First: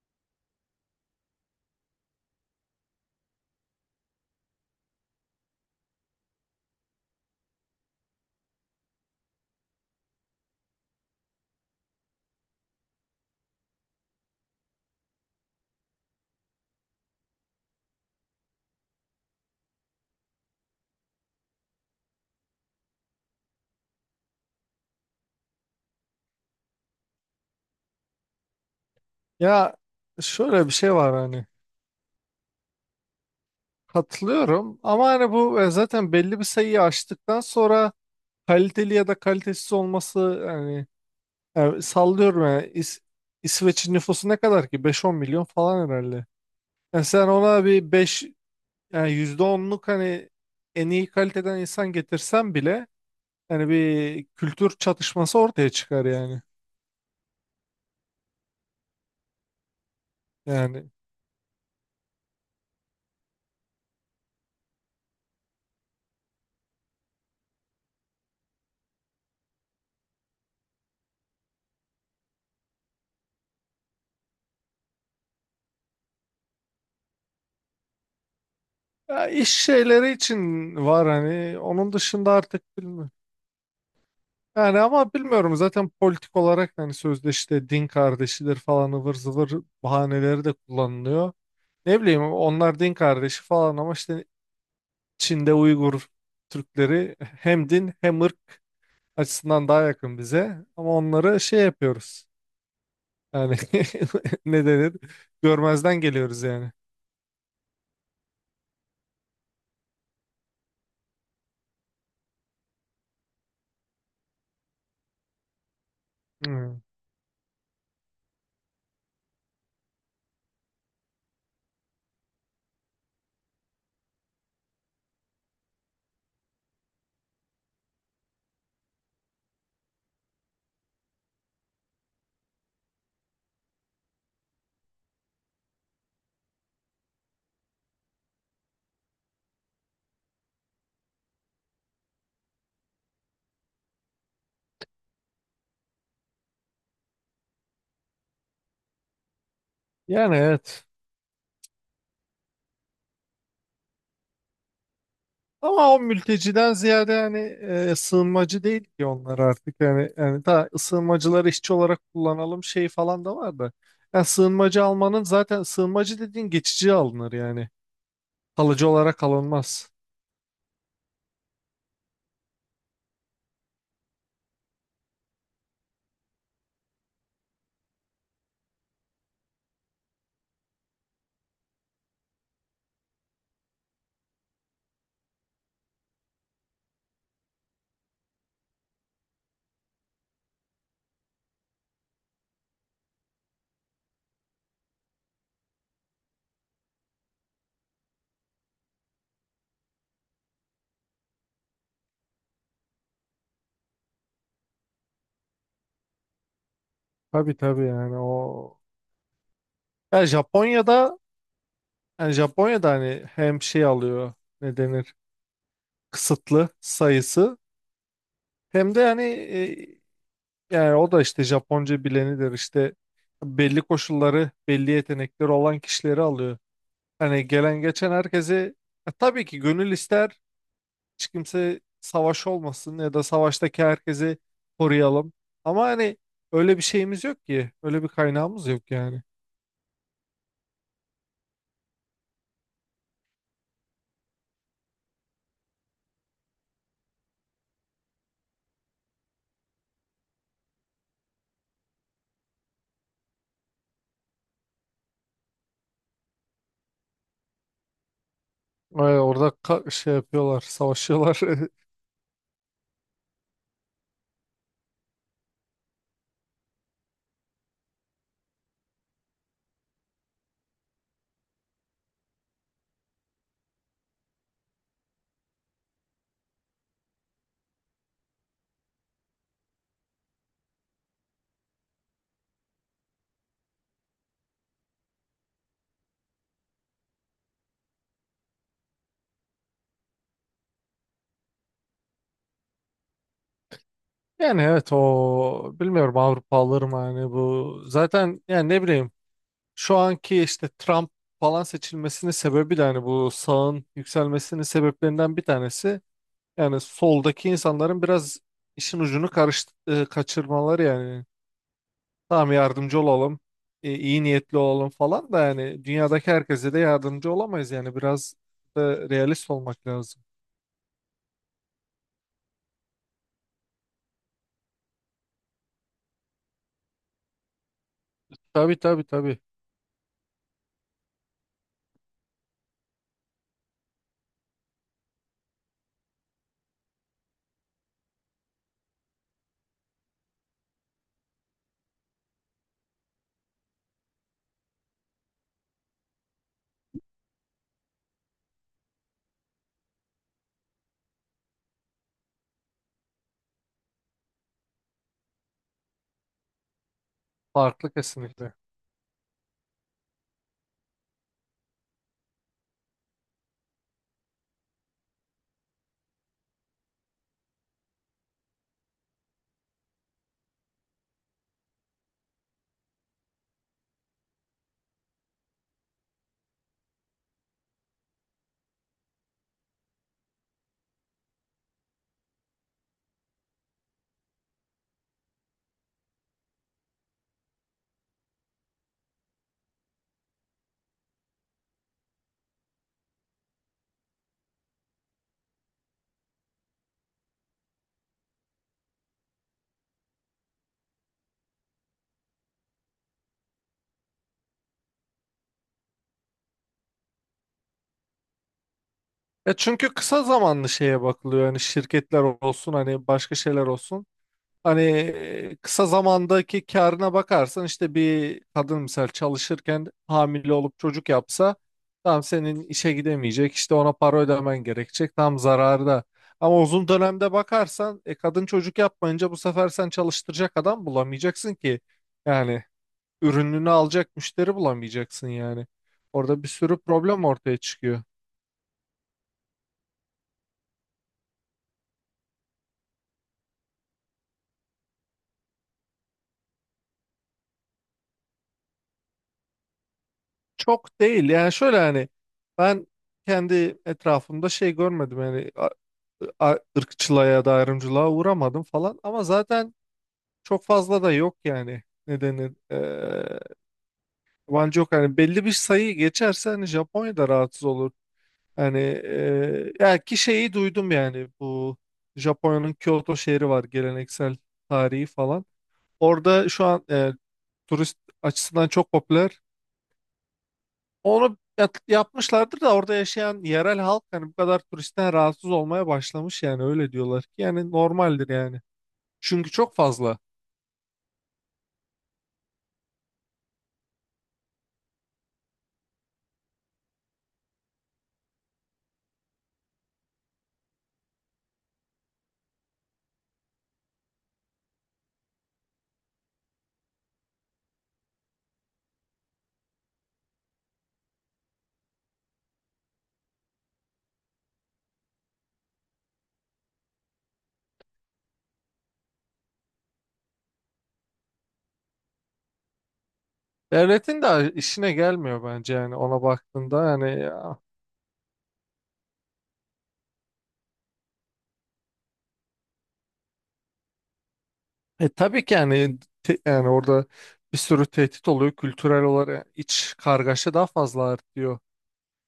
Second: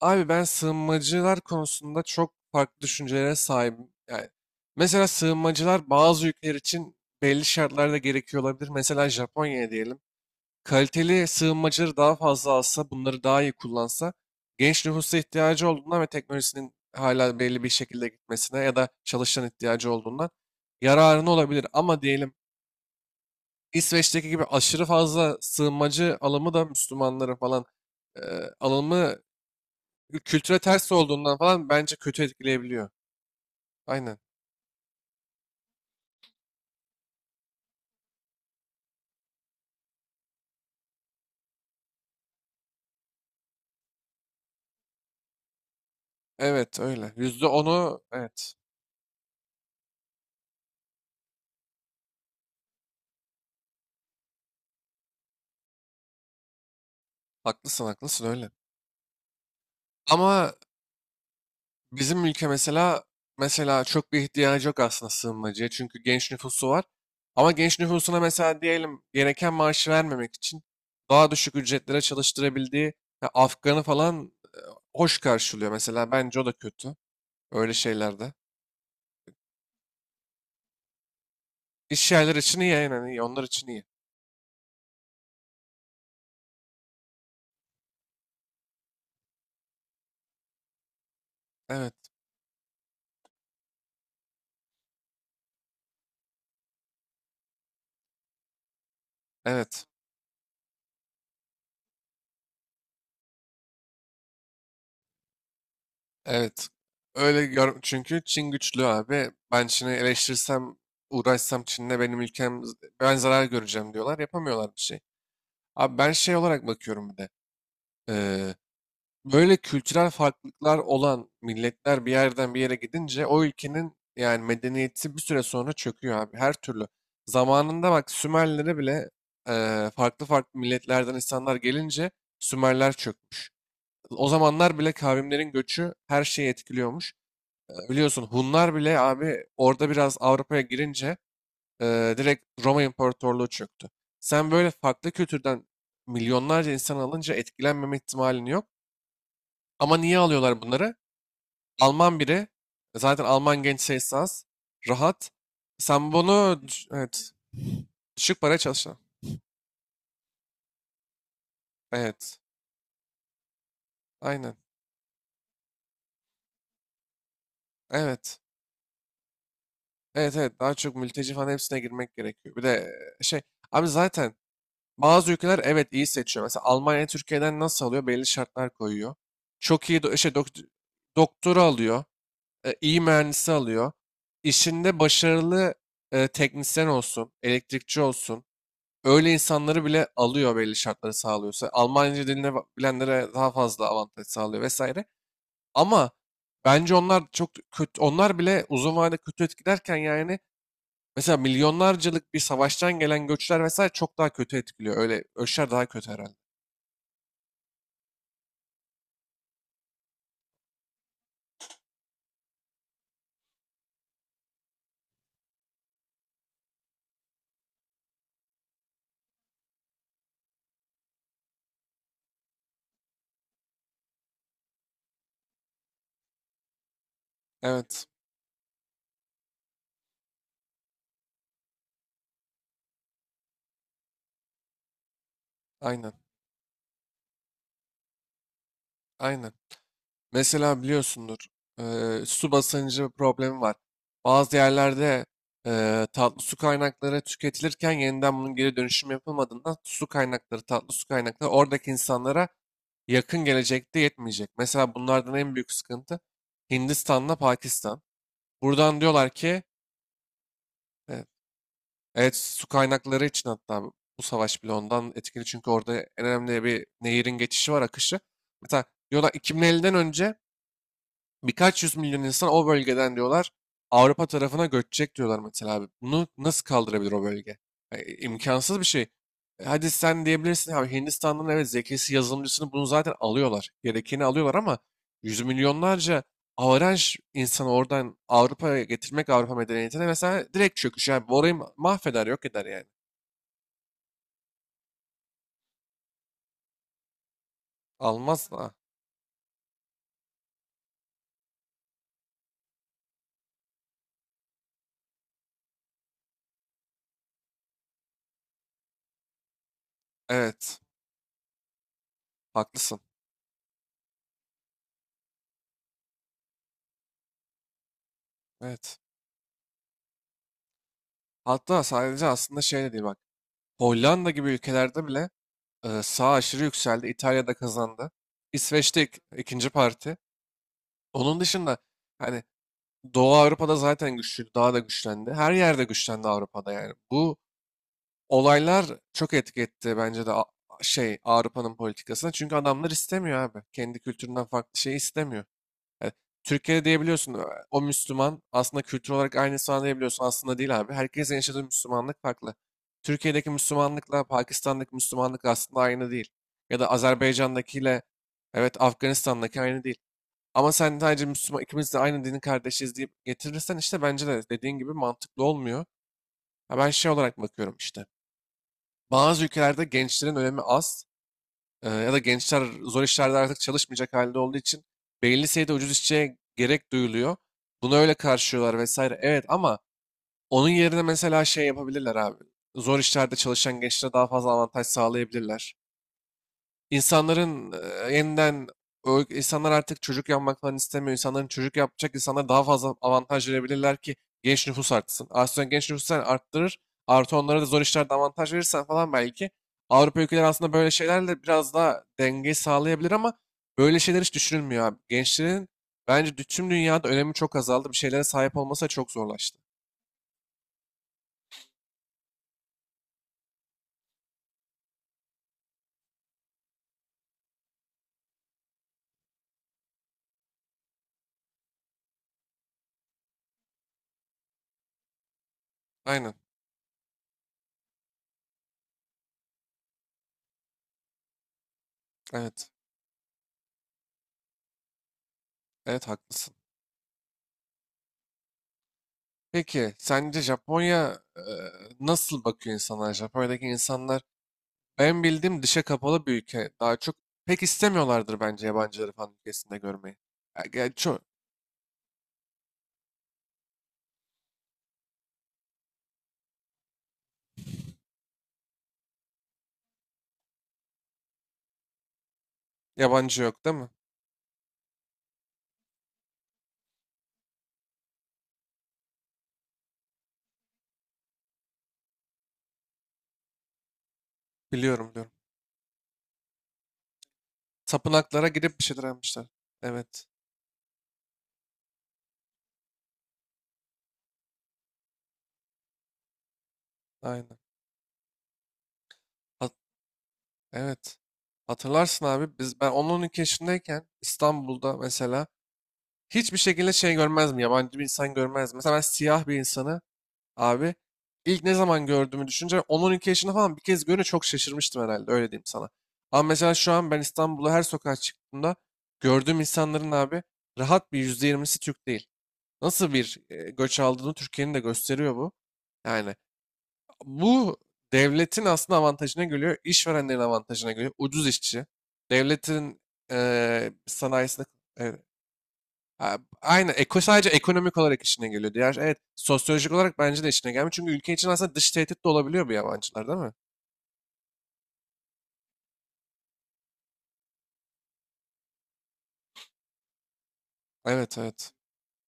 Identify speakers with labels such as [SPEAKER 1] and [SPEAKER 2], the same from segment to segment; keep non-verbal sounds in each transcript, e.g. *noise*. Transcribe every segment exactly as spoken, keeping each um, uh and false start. [SPEAKER 1] Abi ben sığınmacılar konusunda çok farklı düşüncelere sahibim. Yani mesela sığınmacılar bazı ülkeler için belli şartlarda gerekiyor olabilir. Mesela Japonya'ya diyelim. Kaliteli sığınmacıları daha fazla alsa, bunları daha iyi kullansa, genç nüfusa ihtiyacı olduğundan ve teknolojisinin hala belli bir şekilde gitmesine ya da çalışan ihtiyacı olduğundan yararını olabilir. Ama diyelim İsveç'teki gibi aşırı fazla sığınmacı alımı da Müslümanlara falan e, alımı
[SPEAKER 2] Ya,
[SPEAKER 1] kültüre
[SPEAKER 2] şöyle bir
[SPEAKER 1] ters
[SPEAKER 2] şey var,
[SPEAKER 1] olduğundan
[SPEAKER 2] hani
[SPEAKER 1] falan bence kötü etkileyebiliyor. Aynen.
[SPEAKER 2] katılıyorum ama hani bu e, zaten belli bir sayıyı aştıktan sonra kaliteli ya da kalitesiz olması, hani e, sallıyorum, yani İs- İsveç'in nüfusu ne kadar ki? Beş on milyon falan herhalde.
[SPEAKER 1] Evet,
[SPEAKER 2] Yani
[SPEAKER 1] öyle.
[SPEAKER 2] sen
[SPEAKER 1] Yüzde
[SPEAKER 2] ona bir
[SPEAKER 1] onu
[SPEAKER 2] beş,
[SPEAKER 1] evet.
[SPEAKER 2] yani yüzde onluk, hani en iyi kaliteden insan getirsen bile hani bir kültür çatışması ortaya çıkar yani.
[SPEAKER 1] Haklısın, haklısın, öyle. Ama
[SPEAKER 2] Yani
[SPEAKER 1] bizim ülke mesela mesela çok bir ihtiyacı yok aslında sığınmacıya. Çünkü genç nüfusu var. Ama genç nüfusuna mesela diyelim gereken maaşı vermemek için daha düşük ücretlere çalıştırabildiği ya Afgan'ı falan hoş karşılıyor. Mesela bence o da kötü. Öyle şeylerde.
[SPEAKER 2] ya iş şeyleri için var hani, onun
[SPEAKER 1] İş
[SPEAKER 2] dışında
[SPEAKER 1] yerleri için iyi,
[SPEAKER 2] artık
[SPEAKER 1] yani
[SPEAKER 2] bilmiyorum.
[SPEAKER 1] iyi. Onlar için iyi.
[SPEAKER 2] Yani ama bilmiyorum, zaten politik olarak hani sözde işte din kardeşidir falan ıvır zıvır bahaneleri de kullanılıyor.
[SPEAKER 1] Evet.
[SPEAKER 2] Ne bileyim, onlar din kardeşi falan ama işte Çin'de Uygur Türkleri hem din hem ırk açısından daha
[SPEAKER 1] Evet.
[SPEAKER 2] yakın bize, ama onları şey yapıyoruz. Yani *laughs* ne denir? Görmezden geliyoruz
[SPEAKER 1] Evet.
[SPEAKER 2] yani.
[SPEAKER 1] Öyle gör, çünkü Çin güçlü abi. Ben Çin'i eleştirsem, uğraşsam Çin'le benim ülkem, ben zarar göreceğim diyorlar. Yapamıyorlar bir şey. Abi ben şey olarak
[SPEAKER 2] Hmm.
[SPEAKER 1] bakıyorum bir de. Ee, böyle kültürel farklılıklar olan milletler bir yerden bir yere gidince o ülkenin yani medeniyeti bir süre sonra çöküyor abi. Her türlü. Zamanında bak Sümerlere bile e, farklı farklı milletlerden insanlar gelince Sümerler çökmüş. O zamanlar bile kavimlerin göçü her şeyi etkiliyormuş. Biliyorsun Hunlar bile abi orada biraz Avrupa'ya girince e, direkt Roma İmparatorluğu çöktü. Sen böyle farklı kültürden milyonlarca insan alınca etkilenmeme ihtimalin yok. Ama niye
[SPEAKER 2] Yani
[SPEAKER 1] alıyorlar
[SPEAKER 2] evet.
[SPEAKER 1] bunları? Alman biri, zaten Alman genç sayısı az, rahat.
[SPEAKER 2] Ama o
[SPEAKER 1] Sen bunu
[SPEAKER 2] mülteciden
[SPEAKER 1] düş-
[SPEAKER 2] ziyade
[SPEAKER 1] evet,
[SPEAKER 2] yani, e,
[SPEAKER 1] düşük paraya
[SPEAKER 2] sığınmacı değil
[SPEAKER 1] çalışan.
[SPEAKER 2] ki onlar artık, yani yani daha sığınmacıları işçi olarak
[SPEAKER 1] Evet,
[SPEAKER 2] kullanalım şey falan da var da. Yani
[SPEAKER 1] aynen.
[SPEAKER 2] sığınmacı almanın, zaten sığınmacı dediğin geçici alınır yani.
[SPEAKER 1] Evet,
[SPEAKER 2] Kalıcı olarak alınmaz.
[SPEAKER 1] evet, evet. Daha çok mülteci falan hepsine girmek gerekiyor. Bir de e, şey, abi zaten bazı ülkeler evet iyi seçiyor. Mesela Almanya Türkiye'den nasıl alıyor? Belli şartlar koyuyor. Çok iyi do- şey, dokt- doktoru alıyor. E, iyi mühendisi alıyor. İşinde başarılı e, teknisyen olsun, elektrikçi olsun. Öyle insanları bile alıyor belli şartları sağlıyorsa. Almanca dilini ba- bilenlere daha fazla avantaj sağlıyor vesaire. Ama bence onlar çok kötü, onlar bile uzun vadede kötü etkilerken yani mesela milyonlarcalık bir savaştan gelen göçler vesaire çok daha kötü etkiliyor. Öyle ölçüler daha kötü herhalde.
[SPEAKER 2] Tabii tabii, yani o, yani Japonya'da yani Japonya'da hani hem şey alıyor, ne denir, kısıtlı sayısı, hem de hani e, yani o da işte Japonca bilenidir, işte belli koşulları belli yetenekleri olan kişileri alıyor. Hani gelen
[SPEAKER 1] Evet,
[SPEAKER 2] geçen herkesi, e, tabii ki gönül ister hiç kimse savaş olmasın ya da savaştaki herkesi koruyalım. Ama
[SPEAKER 1] aynen,
[SPEAKER 2] hani öyle bir şeyimiz yok ki. Öyle bir kaynağımız yok yani.
[SPEAKER 1] aynen. Mesela biliyorsundur, eee, su basıncı problemi var. Bazı yerlerde eee, tatlı su kaynakları tüketilirken yeniden bunun geri dönüşüm yapılmadığından su kaynakları, tatlı su kaynakları oradaki insanlara yakın gelecekte yetmeyecek. Mesela bunlardan en büyük sıkıntı Hindistan'la Pakistan. Buradan
[SPEAKER 2] Ay,
[SPEAKER 1] diyorlar
[SPEAKER 2] orada
[SPEAKER 1] ki,
[SPEAKER 2] ka- şey yapıyorlar,
[SPEAKER 1] e,
[SPEAKER 2] savaşıyorlar. *laughs*
[SPEAKER 1] evet, su kaynakları için, hatta bu bu savaş bile ondan etkili, çünkü orada en önemli bir nehirin geçişi var, akışı. Mesela diyorlar iki bin elliden önce birkaç yüz milyon insan o bölgeden diyorlar Avrupa tarafına göçecek diyorlar mesela abi. Bunu nasıl kaldırabilir o bölge? Yani imkansız bir şey. E, Hadi sen diyebilirsin abi, Hindistan'ın, evet, zekisi yazılımcısını bunu zaten alıyorlar. Gerekeni alıyorlar, ama yüz milyonlarca avaraj insanı oradan Avrupa'ya getirmek Avrupa medeniyetine mesela direkt çöküş. Yani bu orayı ma- mahveder, yok eder yani.
[SPEAKER 2] Yani evet, o bilmiyorum, Avrupa alır mı hani bu? Zaten,
[SPEAKER 1] Almaz
[SPEAKER 2] yani
[SPEAKER 1] da.
[SPEAKER 2] ne bileyim, şu anki işte Trump falan seçilmesinin sebebi de hani bu, sağın yükselmesinin sebeplerinden bir tanesi. Yani soldaki insanların biraz işin ucunu karıştı, e,
[SPEAKER 1] Evet,
[SPEAKER 2] kaçırmaları yani. Tamam
[SPEAKER 1] haklısın.
[SPEAKER 2] yardımcı olalım, e, iyi niyetli olalım falan da, yani dünyadaki herkese de yardımcı olamayız yani, biraz
[SPEAKER 1] Evet.
[SPEAKER 2] da realist olmak lazım.
[SPEAKER 1] Hatta sadece aslında şey de değil bak. Hollanda gibi ülkelerde bile Ee, sağ aşırı yükseldi. İtalya'da kazandı.
[SPEAKER 2] Tabii
[SPEAKER 1] İsveç'te
[SPEAKER 2] tabii
[SPEAKER 1] ik-
[SPEAKER 2] tabii.
[SPEAKER 1] ikinci parti. Onun dışında hani Doğu Avrupa'da zaten güçlüydü. Daha da güçlendi. Her yerde güçlendi Avrupa'da yani. Bu olaylar çok etki etti bence de A- şey Avrupa'nın politikasına. Çünkü adamlar istemiyor abi. Kendi kültüründen farklı şey istemiyor. E, Türkiye'de diyebiliyorsun "Ö, o Müslüman aslında, kültür olarak aynısı falan diyebiliyorsun. Aslında değil abi. Herkesin yaşadığı Müslümanlık farklı. Türkiye'deki Müslümanlıkla Pakistan'daki Müslümanlık aslında aynı değil. Ya da
[SPEAKER 2] Farklı
[SPEAKER 1] Azerbaycan'dakiyle,
[SPEAKER 2] kesinlikle.
[SPEAKER 1] evet, Afganistan'daki aynı değil. Ama sen sadece Müslüman, ikimiz de aynı dinin kardeşiz deyip getirirsen, işte bence de dediğin gibi mantıklı olmuyor. Ha, ben şey olarak bakıyorum işte. Bazı ülkelerde gençlerin önemi az. Ee, ya da gençler zor işlerde artık çalışmayacak halde olduğu için belli sayıda ucuz işçiye gerek duyuluyor. Bunu öyle karşılıyorlar vesaire. Evet, ama onun yerine mesela şey yapabilirler abi. Zor işlerde çalışan gençlere daha fazla avantaj sağlayabilirler. İnsanların e, yeniden o- insanlar artık çocuk yapmak falan istemiyor. İnsanların, çocuk yapacak insanlara daha fazla avantaj verebilirler ki genç nüfus artsın. Aslında genç nüfusu sen arttırır. Artı onlara da zor işlerde avantaj verirsen falan belki Avrupa ülkeleri aslında böyle şeylerle biraz daha denge sağlayabilir, ama böyle şeyler hiç düşünülmüyor abi. Gençlerin bence dü- tüm dünyada önemi çok azaldı. Bir şeylere sahip olması da çok
[SPEAKER 2] Ya
[SPEAKER 1] zorlaştı.
[SPEAKER 2] çünkü kısa zamanlı şeye bakılıyor, yani şirketler olsun hani, başka şeyler olsun. Hani e, kısa zamandaki karına bakarsan, işte bir kadın misal çalışırken hamile olup çocuk yapsa tam senin işe gidemeyecek, işte ona para ödemen gerekecek, tam zararda.
[SPEAKER 1] Aynen.
[SPEAKER 2] Ama uzun dönemde bakarsan e, kadın çocuk yapmayınca bu sefer sen çalıştıracak adam bulamayacaksın ki. Yani
[SPEAKER 1] Evet.
[SPEAKER 2] ürününü alacak müşteri bulamayacaksın yani.
[SPEAKER 1] Evet,
[SPEAKER 2] Orada bir
[SPEAKER 1] haklısın.
[SPEAKER 2] sürü problem ortaya çıkıyor.
[SPEAKER 1] Peki sence Japonya e, nasıl bakıyor insanlar? Japonya'daki insanlar, ben bildiğim, dışa kapalı bir ülke. Daha çok pek istemiyorlardır bence yabancıları falan ülkesinde görmeyi. Ya, gel-
[SPEAKER 2] Çok
[SPEAKER 1] ço-
[SPEAKER 2] değil yani, şöyle hani, ben kendi etrafımda şey görmedim yani, a- ırkçılığa ya da ayrımcılığa uğramadım falan, ama zaten çok fazla da yok yani, ne denir, eee
[SPEAKER 1] yabancı yok, değil mi?
[SPEAKER 2] yabancı yok, hani belli bir sayı geçerse hani Japonya'da rahatsız olur, hani eee ya ki şeyi duydum, yani bu Japonya'nın Kyoto şehri var, geleneksel, tarihi
[SPEAKER 1] Biliyorum, diyorum.
[SPEAKER 2] falan, orada şu an, eee, turist
[SPEAKER 1] Tapınaklara
[SPEAKER 2] açısından
[SPEAKER 1] gidip bir
[SPEAKER 2] çok
[SPEAKER 1] şeyler
[SPEAKER 2] popüler,
[SPEAKER 1] yapmışlar. Evet.
[SPEAKER 2] onu yap- yapmışlardır da orada yaşayan yerel halk hani bu kadar turistten rahatsız olmaya başlamış, yani öyle diyorlar ki,
[SPEAKER 1] Aynen.
[SPEAKER 2] yani normaldir yani. Çünkü
[SPEAKER 1] Hat-
[SPEAKER 2] çok fazla.
[SPEAKER 1] evet. Hatırlarsın abi, biz ben on on iki yaşındayken İstanbul'da mesela hiçbir şekilde şey görmezdim. Yabancı bir insan görmezdim. Mesela ben siyah bir insanı abi. İlk ne zaman gördüğümü düşünce on on iki yaşında falan bir kez görünce çok şaşırmıştım herhalde, öyle diyeyim sana. Ama mesela şu an ben İstanbul'a her sokağa çıktığımda gördüğüm insanların abi, rahat bir yüzde yirmisi Türk değil. Nasıl bir e, göç aldığını Türkiye'nin de gösteriyor bu. Yani bu, devletin aslında avantajına geliyor, işverenlerin avantajına geliyor. Ucuz işçi, devletin e,
[SPEAKER 2] Devletin de
[SPEAKER 1] sanayisinde
[SPEAKER 2] işine
[SPEAKER 1] e,
[SPEAKER 2] gelmiyor bence, yani ona
[SPEAKER 1] Ha,
[SPEAKER 2] baktığında
[SPEAKER 1] aynen. Eko
[SPEAKER 2] yani
[SPEAKER 1] sadece
[SPEAKER 2] ya.
[SPEAKER 1] ekonomik olarak işine geliyor. Diğer, evet, sosyolojik olarak bence de işine gelmiyor. Çünkü ülke için aslında dış tehdit de olabiliyor bu yabancılar, değil mi?
[SPEAKER 2] E tabii ki yani, te- yani orada bir sürü tehdit oluyor. Kültürel olarak iç kargaşa daha fazla
[SPEAKER 1] Evet,
[SPEAKER 2] artıyor.
[SPEAKER 1] evet.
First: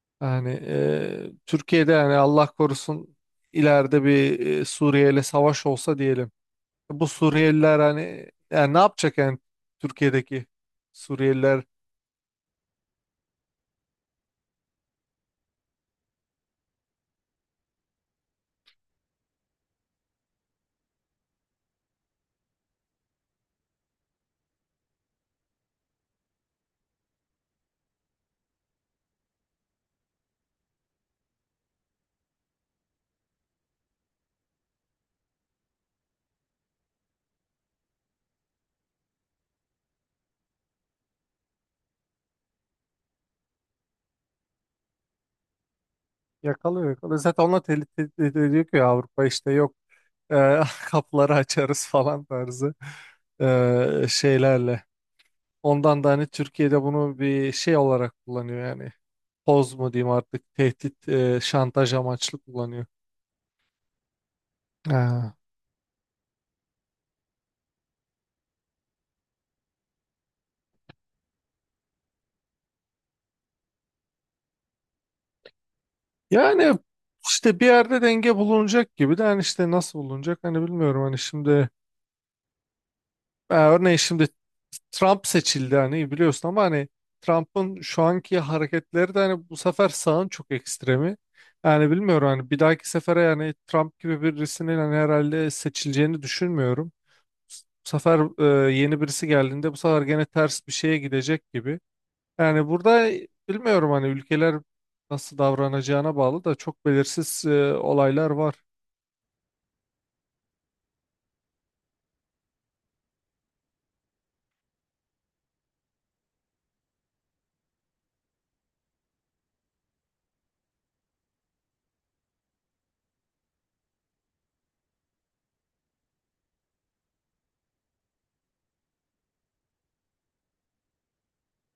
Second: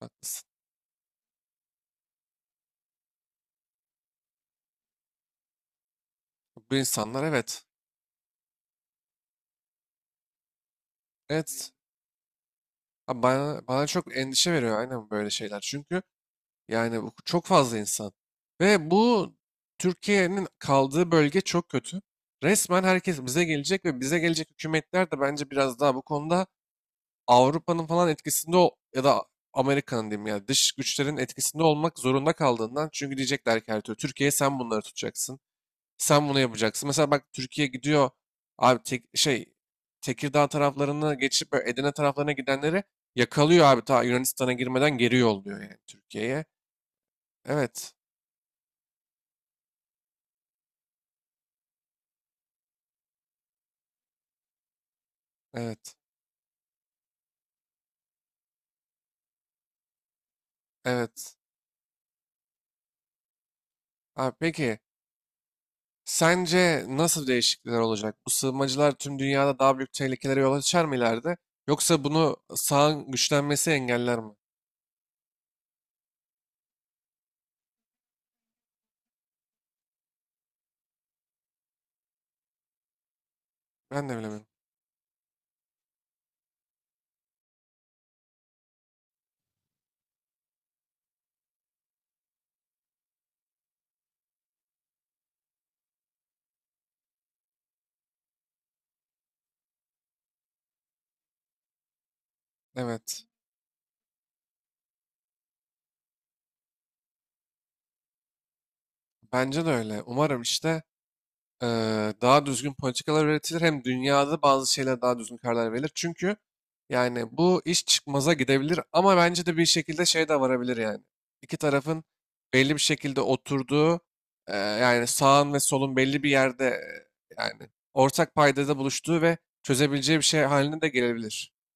[SPEAKER 1] Haklısın.
[SPEAKER 2] Yani e, Türkiye'de yani Allah korusun ileride bir e, Suriye ile savaş olsa diyelim.
[SPEAKER 1] Bu
[SPEAKER 2] Bu
[SPEAKER 1] insanlar, evet.
[SPEAKER 2] Suriyeliler hani, yani ne yapacak yani? Türkiye'deki Suriyeliler
[SPEAKER 1] Evet. Ha, Bana, bana çok endişe veriyor aynen böyle şeyler. Çünkü yani bu çok fazla insan. Ve bu, Türkiye'nin kaldığı bölge çok kötü. Resmen herkes bize gelecek ve bize gelecek hükümetler de bence biraz daha bu konuda Avrupa'nın falan etkisinde ol- ya da Amerika'nın, diyeyim, ya dış güçlerin etkisinde olmak zorunda kaldığından, çünkü diyecekler ki her türlü Türkiye, sen bunları tutacaksın. Sen bunu yapacaksın. Mesela bak, Türkiye gidiyor abi, tek, şey Tekirdağ taraflarını geçip böyle Edirne taraflarına gidenleri yakalıyor abi, ta Yunanistan'a girmeden geri yolluyor yani Türkiye'ye.
[SPEAKER 2] yakalıyor, yakalıyor. Zaten onlar
[SPEAKER 1] Evet.
[SPEAKER 2] tehdit, tehdit ediyor ki Avrupa işte yok, e, *laughs* kapları açarız falan tarzı e, şeylerle.
[SPEAKER 1] Evet.
[SPEAKER 2] Ondan da hani Türkiye'de bunu bir şey olarak kullanıyor yani. Poz mu diyeyim artık, tehdit,
[SPEAKER 1] Evet.
[SPEAKER 2] e, şantaj amaçlı kullanıyor.
[SPEAKER 1] Abi peki,
[SPEAKER 2] Ha.
[SPEAKER 1] sence nasıl değişiklikler olacak? Bu sığınmacılar tüm dünyada daha büyük tehlikelere yol açar mı ileride? Yoksa bunu sağın güçlenmesi engeller mi?
[SPEAKER 2] Yani işte bir yerde denge bulunacak gibi de hani, işte nasıl bulunacak hani bilmiyorum, hani şimdi e, örneğin
[SPEAKER 1] Ben de
[SPEAKER 2] şimdi
[SPEAKER 1] bilemiyorum.
[SPEAKER 2] Trump seçildi hani biliyorsun, ama hani Trump'ın şu anki hareketleri de hani bu sefer sağın çok ekstremi. Yani bilmiyorum hani, bir dahaki sefere yani Trump gibi birisinin hani herhalde seçileceğini düşünmüyorum. Bu sefer e, yeni birisi geldiğinde bu sefer gene ters bir şeye gidecek gibi. Yani burada
[SPEAKER 1] Evet.
[SPEAKER 2] bilmiyorum hani, ülkeler nasıl davranacağına bağlı da, çok belirsiz e, olaylar var.
[SPEAKER 1] Bence de öyle. Umarım işte. eee, daha düzgün politikalar üretilir. Hem dünyada bazı şeyler daha düzgün karar verilir. Çünkü yani bu iş çıkmaza gidebilir, ama bence de bir şekilde şey de varabilir yani. İki tarafın belli bir şekilde oturduğu, eee, yani sağın ve solun belli bir yerde, eee, yani ortak paydada buluştuğu ve çözebileceği bir şey haline de gelebilir.